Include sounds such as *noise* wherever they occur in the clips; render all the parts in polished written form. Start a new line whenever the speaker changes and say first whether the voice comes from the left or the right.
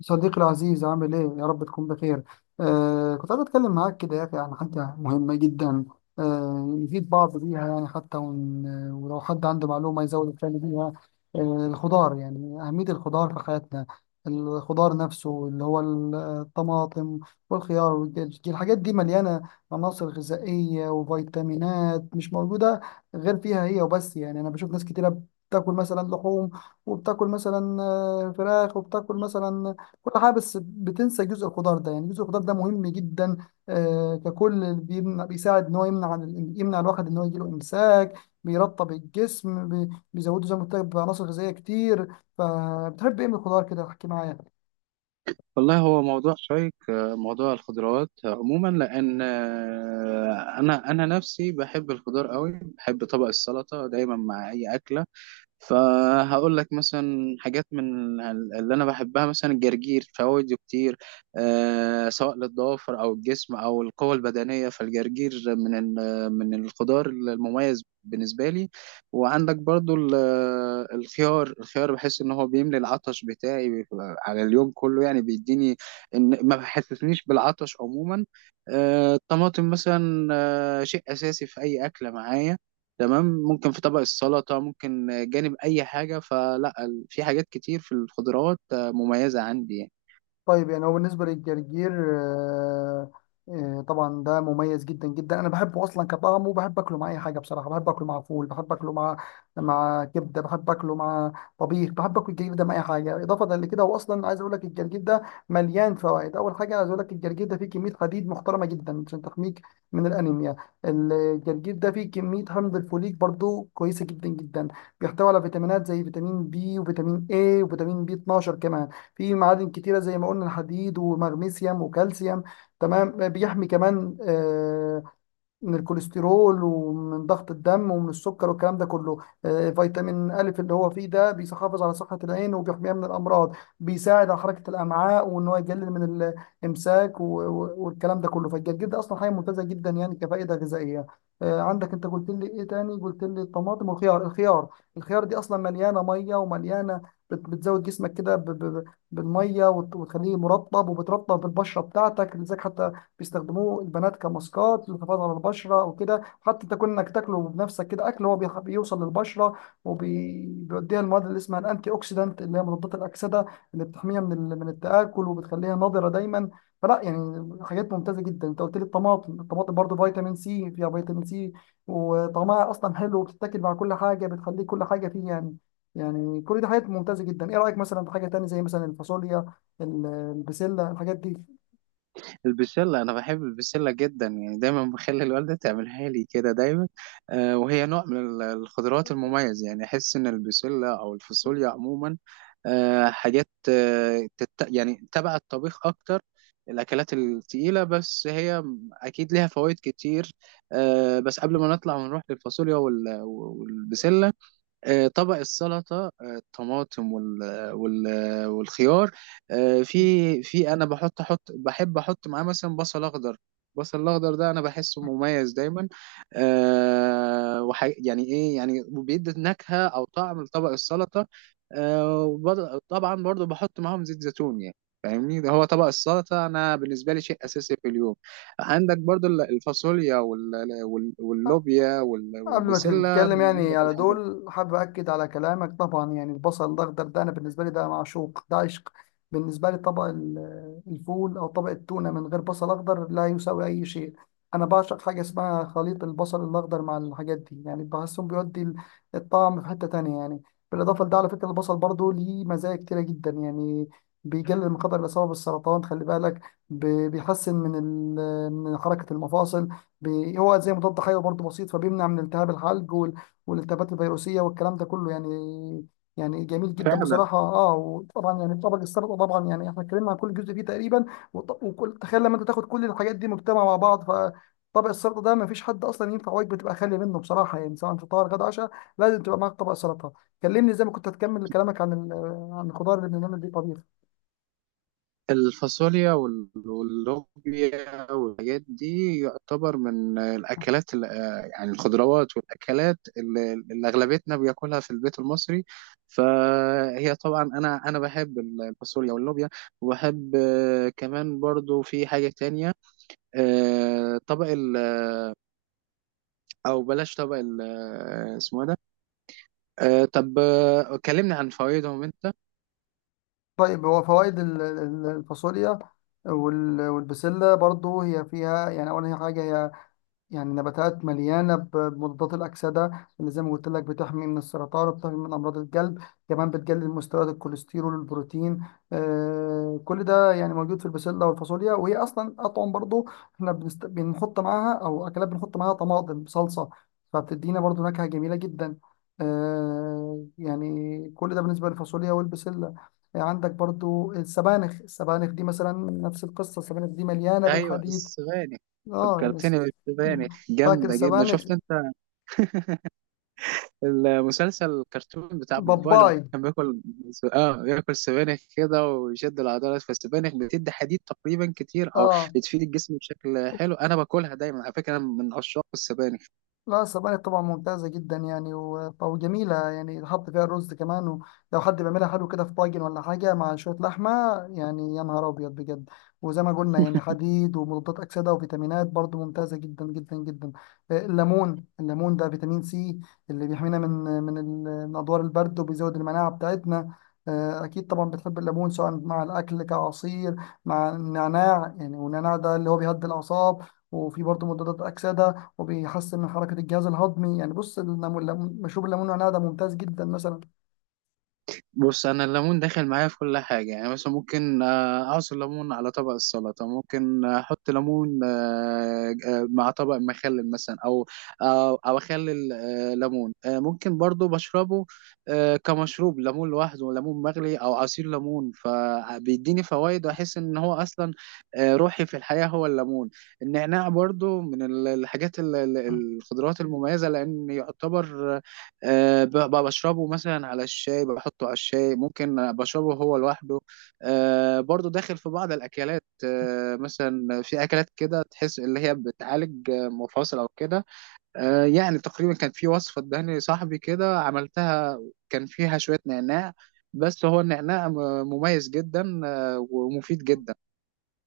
left: صديقي العزيز عامل ايه؟ يا رب تكون بخير. كنت عايز اتكلم معاك كده يا اخي عن حاجة مهمة جدا. نفيد بعض بيها، يعني حتى ولو حد عنده معلومة يزود الثاني بيها. الخضار، يعني أهمية الخضار في حياتنا. الخضار نفسه اللي هو الطماطم والخيار والدجاج، الحاجات دي مليانة عناصر غذائية وفيتامينات مش موجودة غير فيها هي وبس. يعني أنا بشوف ناس كتيرة بتاكل مثلا لحوم، وبتاكل مثلا فراخ، وبتاكل مثلا كل حاجه، بس بتنسى جزء الخضار ده. يعني جزء الخضار ده مهم جدا، ككل بيساعد ان هو يمنع يمنع الواحد ان هو يجيله امساك، بيرطب الجسم، بيزوده زي ما قلت لك بعناصر غذائيه كتير. فبتحب ايه من الخضار؟ كده احكي معايا.
right: والله هو موضوع شيق، موضوع الخضروات عموما لان آه، انا انا نفسي بحب الخضار قوي. بحب طبق السلطه دايما مع اي اكله. فهقول لك مثلا حاجات اللي انا بحبها. مثلا الجرجير، فوائده كتير، آه، سواء للضوافر او الجسم او القوة البدنية. فالجرجير من الخضار المميز بالنسبة لي. وعندك برضو الخيار بحس ان هو بيملي العطش بتاعي، بيبقى على اليوم كله يعني، بيديني ان ما بحسسنيش بالعطش عموما. آه، الطماطم مثلا، آه، شيء اساسي في اي اكلة معايا. تمام، ممكن في طبق السلطة، ممكن جانب أي حاجة. فلا في حاجات كتير في الخضروات آه، مميزة عندي يعني.
left: طيب، يعني هو بالنسبة للجرجير، آه، طبعا ده مميز جدا جدا. انا بحبه اصلا كطعم، وبحب اكله مع اي حاجه بصراحه. بحب اكله مع فول، بحب اكله مع كبده، بحب اكله مع طبيخ. بحب اكل الجرجير ده مع اي حاجه. اضافه لكده، هو اصلا عايز اقول لك الجرجير ده مليان فوائد. اول حاجه عايز اقول لك الجرجير ده فيه كميه حديد محترمه جدا عشان تحميك من الانيميا. الجرجير ده فيه كميه حمض الفوليك برضو كويسه جدا جدا. بيحتوي على فيتامينات زي فيتامين بي، وفيتامين اي، وفيتامين بي 12 كمان. في معادن كتيرة، زي ما قلنا الحديد ومغنيسيوم وكالسيوم. تمام. بيحمي كمان من الكوليسترول ومن ضغط الدم ومن السكر والكلام ده كله. فيتامين ألف اللي هو فيه ده بيحافظ على صحة العين وبيحميها من الأمراض. بيساعد على حركة الأمعاء وإن هو يقلل من الإمساك والكلام ده كله. فالجرجير ده أصلا حاجة ممتازة جدا يعني كفائدة غذائية. عندك أنت قلت لي إيه تاني؟ قلت لي الطماطم والخيار. الخيار دي أصلا مليانة مية، ومليانة بتزود جسمك كده بالميه، وتخليه مرطب، وبترطب البشره بتاعتك. لذلك حتى بيستخدموه البنات كماسكات للحفاظ على البشره، او كده حتى تكون انك تاكله بنفسك كده اكل، هو بيوصل للبشره وبيوديها المواد اللي اسمها الانتي اوكسيدانت اللي هي مضادات الاكسده، اللي بتحميها من من التاكل وبتخليها نضره دايما. فلا يعني حاجات ممتازه جدا. انت قلت لي الطماطم. الطماطم برضو فيتامين سي، فيها فيتامين سي، وطعمها اصلا حلو، وبتتاكل مع كل حاجه، بتخلي كل حاجه فيه يعني. يعني كل دي حاجات ممتازه جدا. ايه رايك مثلا في حاجه تانية زي مثلا الفاصوليا، البسله، الحاجات دي؟
right: البسلة، أنا بحب البسلة جدا يعني، دايما بخلي الوالدة تعملها لي كده دايما. آه، وهي نوع من الخضروات المميز. يعني أحس إن البسلة أو الفاصوليا عموما آه، حاجات آه، يعني تبع الطبيخ أكتر، الأكلات التقيلة. بس هي أكيد ليها فوائد كتير. آه، بس قبل ما نطلع ونروح للفاصوليا والبسلة، آه، طبق السلطة، آه، الطماطم وال وال والخيار آه، في في أنا بحط أحط بحب أحط معاه مثلا بصل أخضر. البصل الأخضر ده أنا بحسه مميز دايما. آه، يعني إيه، يعني بيدي نكهة أو طعم لطبق السلطة. آه، طبعا برضو بحط معاهم زيت زيتون يعني، فاهمني. ده هو طبق السلطة أنا بالنسبة لي شيء أساسي في اليوم. عندك برضو الفاصوليا واللوبيا
left: قبل ما
right: والبسلة،
left: تتكلم
right: من
left: يعني
right: أنضف
left: على
right: الحاجات.
left: دول، حابب أكد على كلامك طبعا. يعني البصل الأخضر ده، أنا بالنسبة لي ده معشوق، ده عشق. بالنسبة لي طبق الفول أو طبق التونة من غير بصل أخضر لا يساوي أي شيء. أنا بعشق حاجة اسمها خليط البصل الأخضر مع الحاجات دي. يعني بحسهم بيودي الطعم في حتة تانية يعني. بالإضافة لده، على فكرة البصل برضو ليه مزايا كتيرة جدا يعني. بيقلل من خطر الإصابة بالسرطان، خلي بالك. بيحسن من من حركة المفاصل. هو زي مضاد حيوي برضه بسيط، فبيمنع من التهاب الحلق والالتهابات الفيروسيه والكلام ده كله يعني. يعني جميل جدا
right: فعلا
left: بصراحه. اه، وطبعا يعني طبق السلطه، طبعا يعني احنا اتكلمنا عن كل جزء فيه تقريبا وكل. تخيل لما انت تاخد كل الحاجات دي مجتمعه مع بعض، فطبق السلطه ده ما فيش حد اصلا ينفع وجبه تبقى خاليه منه بصراحه يعني، سواء فطار، غدا، عشاء، لازم تبقى معاك طبق سلطه. كلمني زي ما كنت هتكمل كلامك عن عن الخضار اللي بنعمل بيه طبيخ.
right: الفاصوليا واللوبيا والحاجات دي يعتبر من يعني الخضروات والأكلات اللي أغلبيتنا بياكلها في البيت المصري. فهي طبعا أنا بحب الفاصوليا واللوبيا، وبحب آه، كمان برضو في حاجة تانية. آه، طبق ال، أو بلاش، طبق ال آه، اسمه إيه ده؟ آه، طب آه، كلمني عن فوائدهم أنت.
left: طيب، هو فوائد الفاصوليا والبسلة برضو، هي فيها يعني أول حاجة، هي يعني نباتات مليانة بمضادات الأكسدة اللي زي ما قلت لك بتحمي من السرطان وبتحمي من أمراض القلب. كمان بتقلل مستويات الكوليسترول والبروتين. كل ده يعني موجود في البسلة والفاصوليا، وهي أصلا أطعم برضو. احنا بنحط معاها، أو أكلات بنحط معاها طماطم صلصة، فبتدينا برضو نكهة جميلة جدا. يعني كل ده بالنسبة للفاصوليا والبسلة. عندك برضو السبانخ. السبانخ دي مثلا نفس القصة، السبانخ دي مليانة
right: أيوه،
left: بالحديد.
right: السبانخ،
left: اه،
right: فكرتني بالسبانخ.
left: فاكر
right: جامدة جدا.
left: السبانخ؟
right: شفت أنت المسلسل الكرتون بتاع بابا لما
left: باباي.
right: كان بياكل؟ اه، بياكل سبانخ كده ويشد العضلات. فالسبانخ بتدي حديد تقريبا كتير، او
left: اه.
right: بتفيد الجسم بشكل حلو. انا باكلها دايما على فكره، انا من عشاق السبانخ.
left: لا، السبانخ طبعا ممتازة جدا يعني، وجميلة يعني، تحط فيها الرز كمان، ولو حد بيعملها حلو كده في طاجن ولا حاجة مع شوية لحمة، يعني يا نهار أبيض بجد. وزي ما قلنا يعني، حديد ومضادات أكسدة وفيتامينات، برضو ممتازة جدا جدا جدا. الليمون، الليمون ده فيتامين سي، اللي بيحمينا من من أدوار البرد، وبيزود المناعة بتاعتنا. أكيد طبعا بتحب الليمون، سواء مع الأكل كعصير، مع النعناع يعني. والنعناع ده اللي هو بيهدي الأعصاب، وفي برضه مضادات أكسدة، وبيحسن من حركة الجهاز الهضمي. يعني بص، الليمون، مشروب الليمون والنعناع ده ممتاز جدا مثلا.
right: بص، انا الليمون داخل معايا في كل حاجه، يعني مثلا ممكن آه، اعصر ليمون على طبق السلطه، ممكن احط ليمون آه، آه، مع طبق مخلل مثلا، او اخلل آه، ليمون آه، ممكن برضو بشربه آه، كمشروب ليمون لوحده، ليمون مغلي او عصير ليمون. فبيديني فوائد واحس ان هو اصلا آه، روحي في الحياه هو الليمون. النعناع برضو من الحاجات الخضروات المميزه، لان يعتبر أه، بشربه مثلا على الشاي، بحطه على الشاي، ممكن بشربه هو لوحده. أه برضو داخل في بعض الأكلات، أه مثلا في أكلات كده تحس اللي هي بتعالج آه، مفاصل أو كده. أه يعني تقريبا كان في وصفة اداني صاحبي كده عملتها، كان فيها شوية نعناع. بس هو النعناع مميز جدا آه، ومفيد جدا.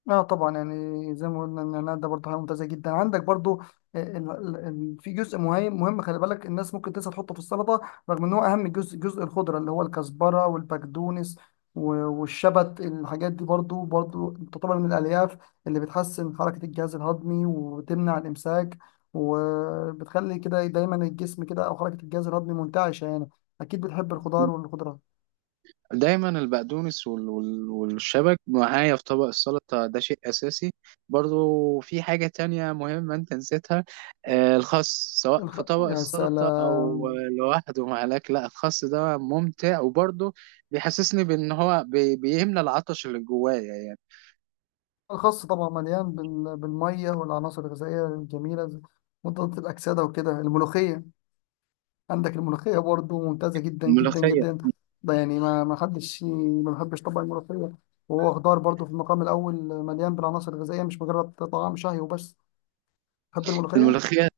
left: اه، طبعا يعني زي ما قلنا ان انا ده برضه حاجه ممتازه جدا. عندك برضه في جزء مهم مهم، خلي بالك، الناس ممكن تنسى تحطه في السلطه، رغم ان هو اهم جزء. جزء الخضره اللي هو الكزبره والبقدونس والشبت، الحاجات دي برضه برضه تعتبر من الالياف اللي بتحسن حركه الجهاز الهضمي، وبتمنع الامساك، وبتخلي كده دايما الجسم كده، او حركه الجهاز الهضمي منتعشه يعني. اكيد بتحب الخضار والخضره.
right: دايما البقدونس والشبك معايا في طبق السلطة، ده شيء أساسي. برضو في حاجة تانية مهمة أنت نسيتها، آه، الخس، سواء
left: الخ...
right: في طبق
left: يا
right: السلطة أو
left: سلام.
right: آه، لوحده مع الأكل. لا، الخس ده ممتع، وبرضو بيحسسني بأن هو بيملى العطش اللي جوايا يعني.
left: الخاص طبعا مليان بالميه والعناصر الغذائيه الجميله زي مضادات الاكسده وكده. الملوخيه، عندك الملوخيه برضو ممتازه جدا جدا
right: الملوخية،
left: جدا. ده يعني ما حدش ما بحبش طبعا الملوخيه، وهو خضار برضو في المقام الاول، مليان بالعناصر الغذائيه، مش مجرد طعام شهي وبس. بحب الملوخيه.
right: الملوخية،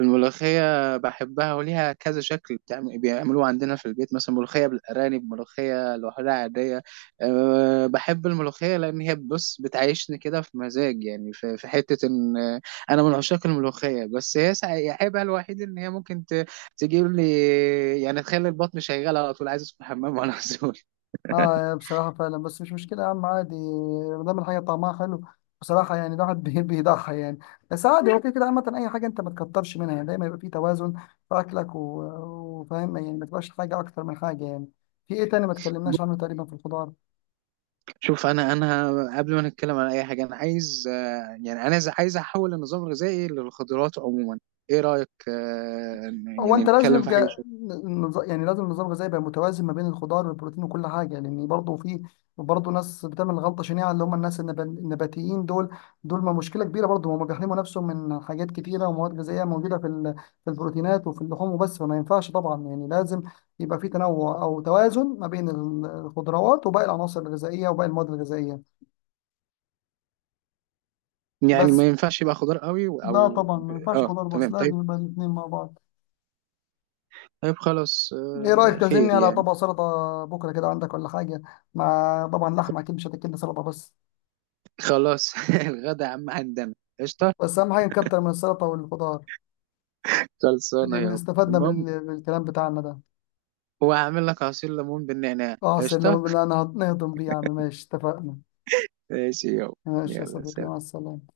right: الملوخية بحبها وليها كذا شكل، بيعملوها عندنا في البيت، مثلا ملوخية بالأرانب، ملوخية لوحدها عادية. أه، بحب الملوخية لأن هي، بص، بتعيشني كده في مزاج، يعني في, في حتة إن آه، أنا من عشاق الملوخية. بس هي عيبها الوحيد إن هي ممكن تجيب لي، يعني تخلي البطن شغال على طول، عايز أدخل الحمام وأنا مسؤول.
left: اه، يا بصراحة فعلا، بس مش مشكلة يا عم، عادي ما دام الحاجة طعمها حلو. بصراحة يعني الواحد *laughs* بيضحي يعني، بس عادي هو *laughs* كده كده. عامة أي حاجة أنت ما تكترش منها، يعني دايما يبقى في توازن في أكلك، وفاهم يعني، ما تبقاش حاجة أكتر من حاجة يعني. في إيه تاني ما تكلمناش عنه تقريبا في الخضار؟
right: شوف، انا قبل ما نتكلم على اي حاجه، انا عايز آه، يعني انا عايز احول النظام الغذائي للخضروات عموما. ايه رايك آه،
left: هو
right: يعني
left: انت لازم
right: نتكلم في حاجه
left: يبقى
right: شويه؟
left: يعني لازم النظام الغذائي يبقى متوازن ما بين الخضار والبروتين وكل حاجه، لان برضه في برضه ناس بتعمل غلطه شنيعه اللي هم الناس النباتيين دول. دول ما مشكله كبيره برضه. هم بيحرموا نفسهم من حاجات كتيره ومواد غذائيه موجوده في في البروتينات وفي اللحوم وبس. فما ينفعش طبعا يعني، لازم يبقى في تنوع او توازن ما بين الخضروات وباقي العناصر الغذائيه وباقي المواد الغذائيه.
right: يعني
left: بس
right: ما ينفعش يبقى خضار قوي
left: لا،
right: او.
left: طبعا ما ينفعش
right: اه
left: خضار بس،
right: تمام، طيب.
left: لازم يبقى الاثنين مع بعض.
right: طيب خلاص،
left: ايه
right: آه،
left: رايك تعزمني
right: خير
left: على
right: يعني.
left: طبق سلطه بكره كده عندك ولا حاجه؟ مع طبعا لحمه اكيد، مش هتاكلنا سلطه بس.
right: خلاص، *laughs* الغدا عم عندنا، قشطه.
left: بس اهم حاجه نكتر من السلطه والخضار،
right: خلصانه
left: اللي
right: يابا.
left: استفدنا
right: المهم،
left: بالكلام بتاعنا ده.
right: وهعمل لك عصير ليمون بالنعناع،
left: اه
right: قشطه.
left: سلم، انا نهضم بيه يا عم، ماشي، اتفقنا.
right: ماشي يابا.
left: ماشي يا
right: يلا،
left: صديقي، مع
right: سلام.
left: السلامه.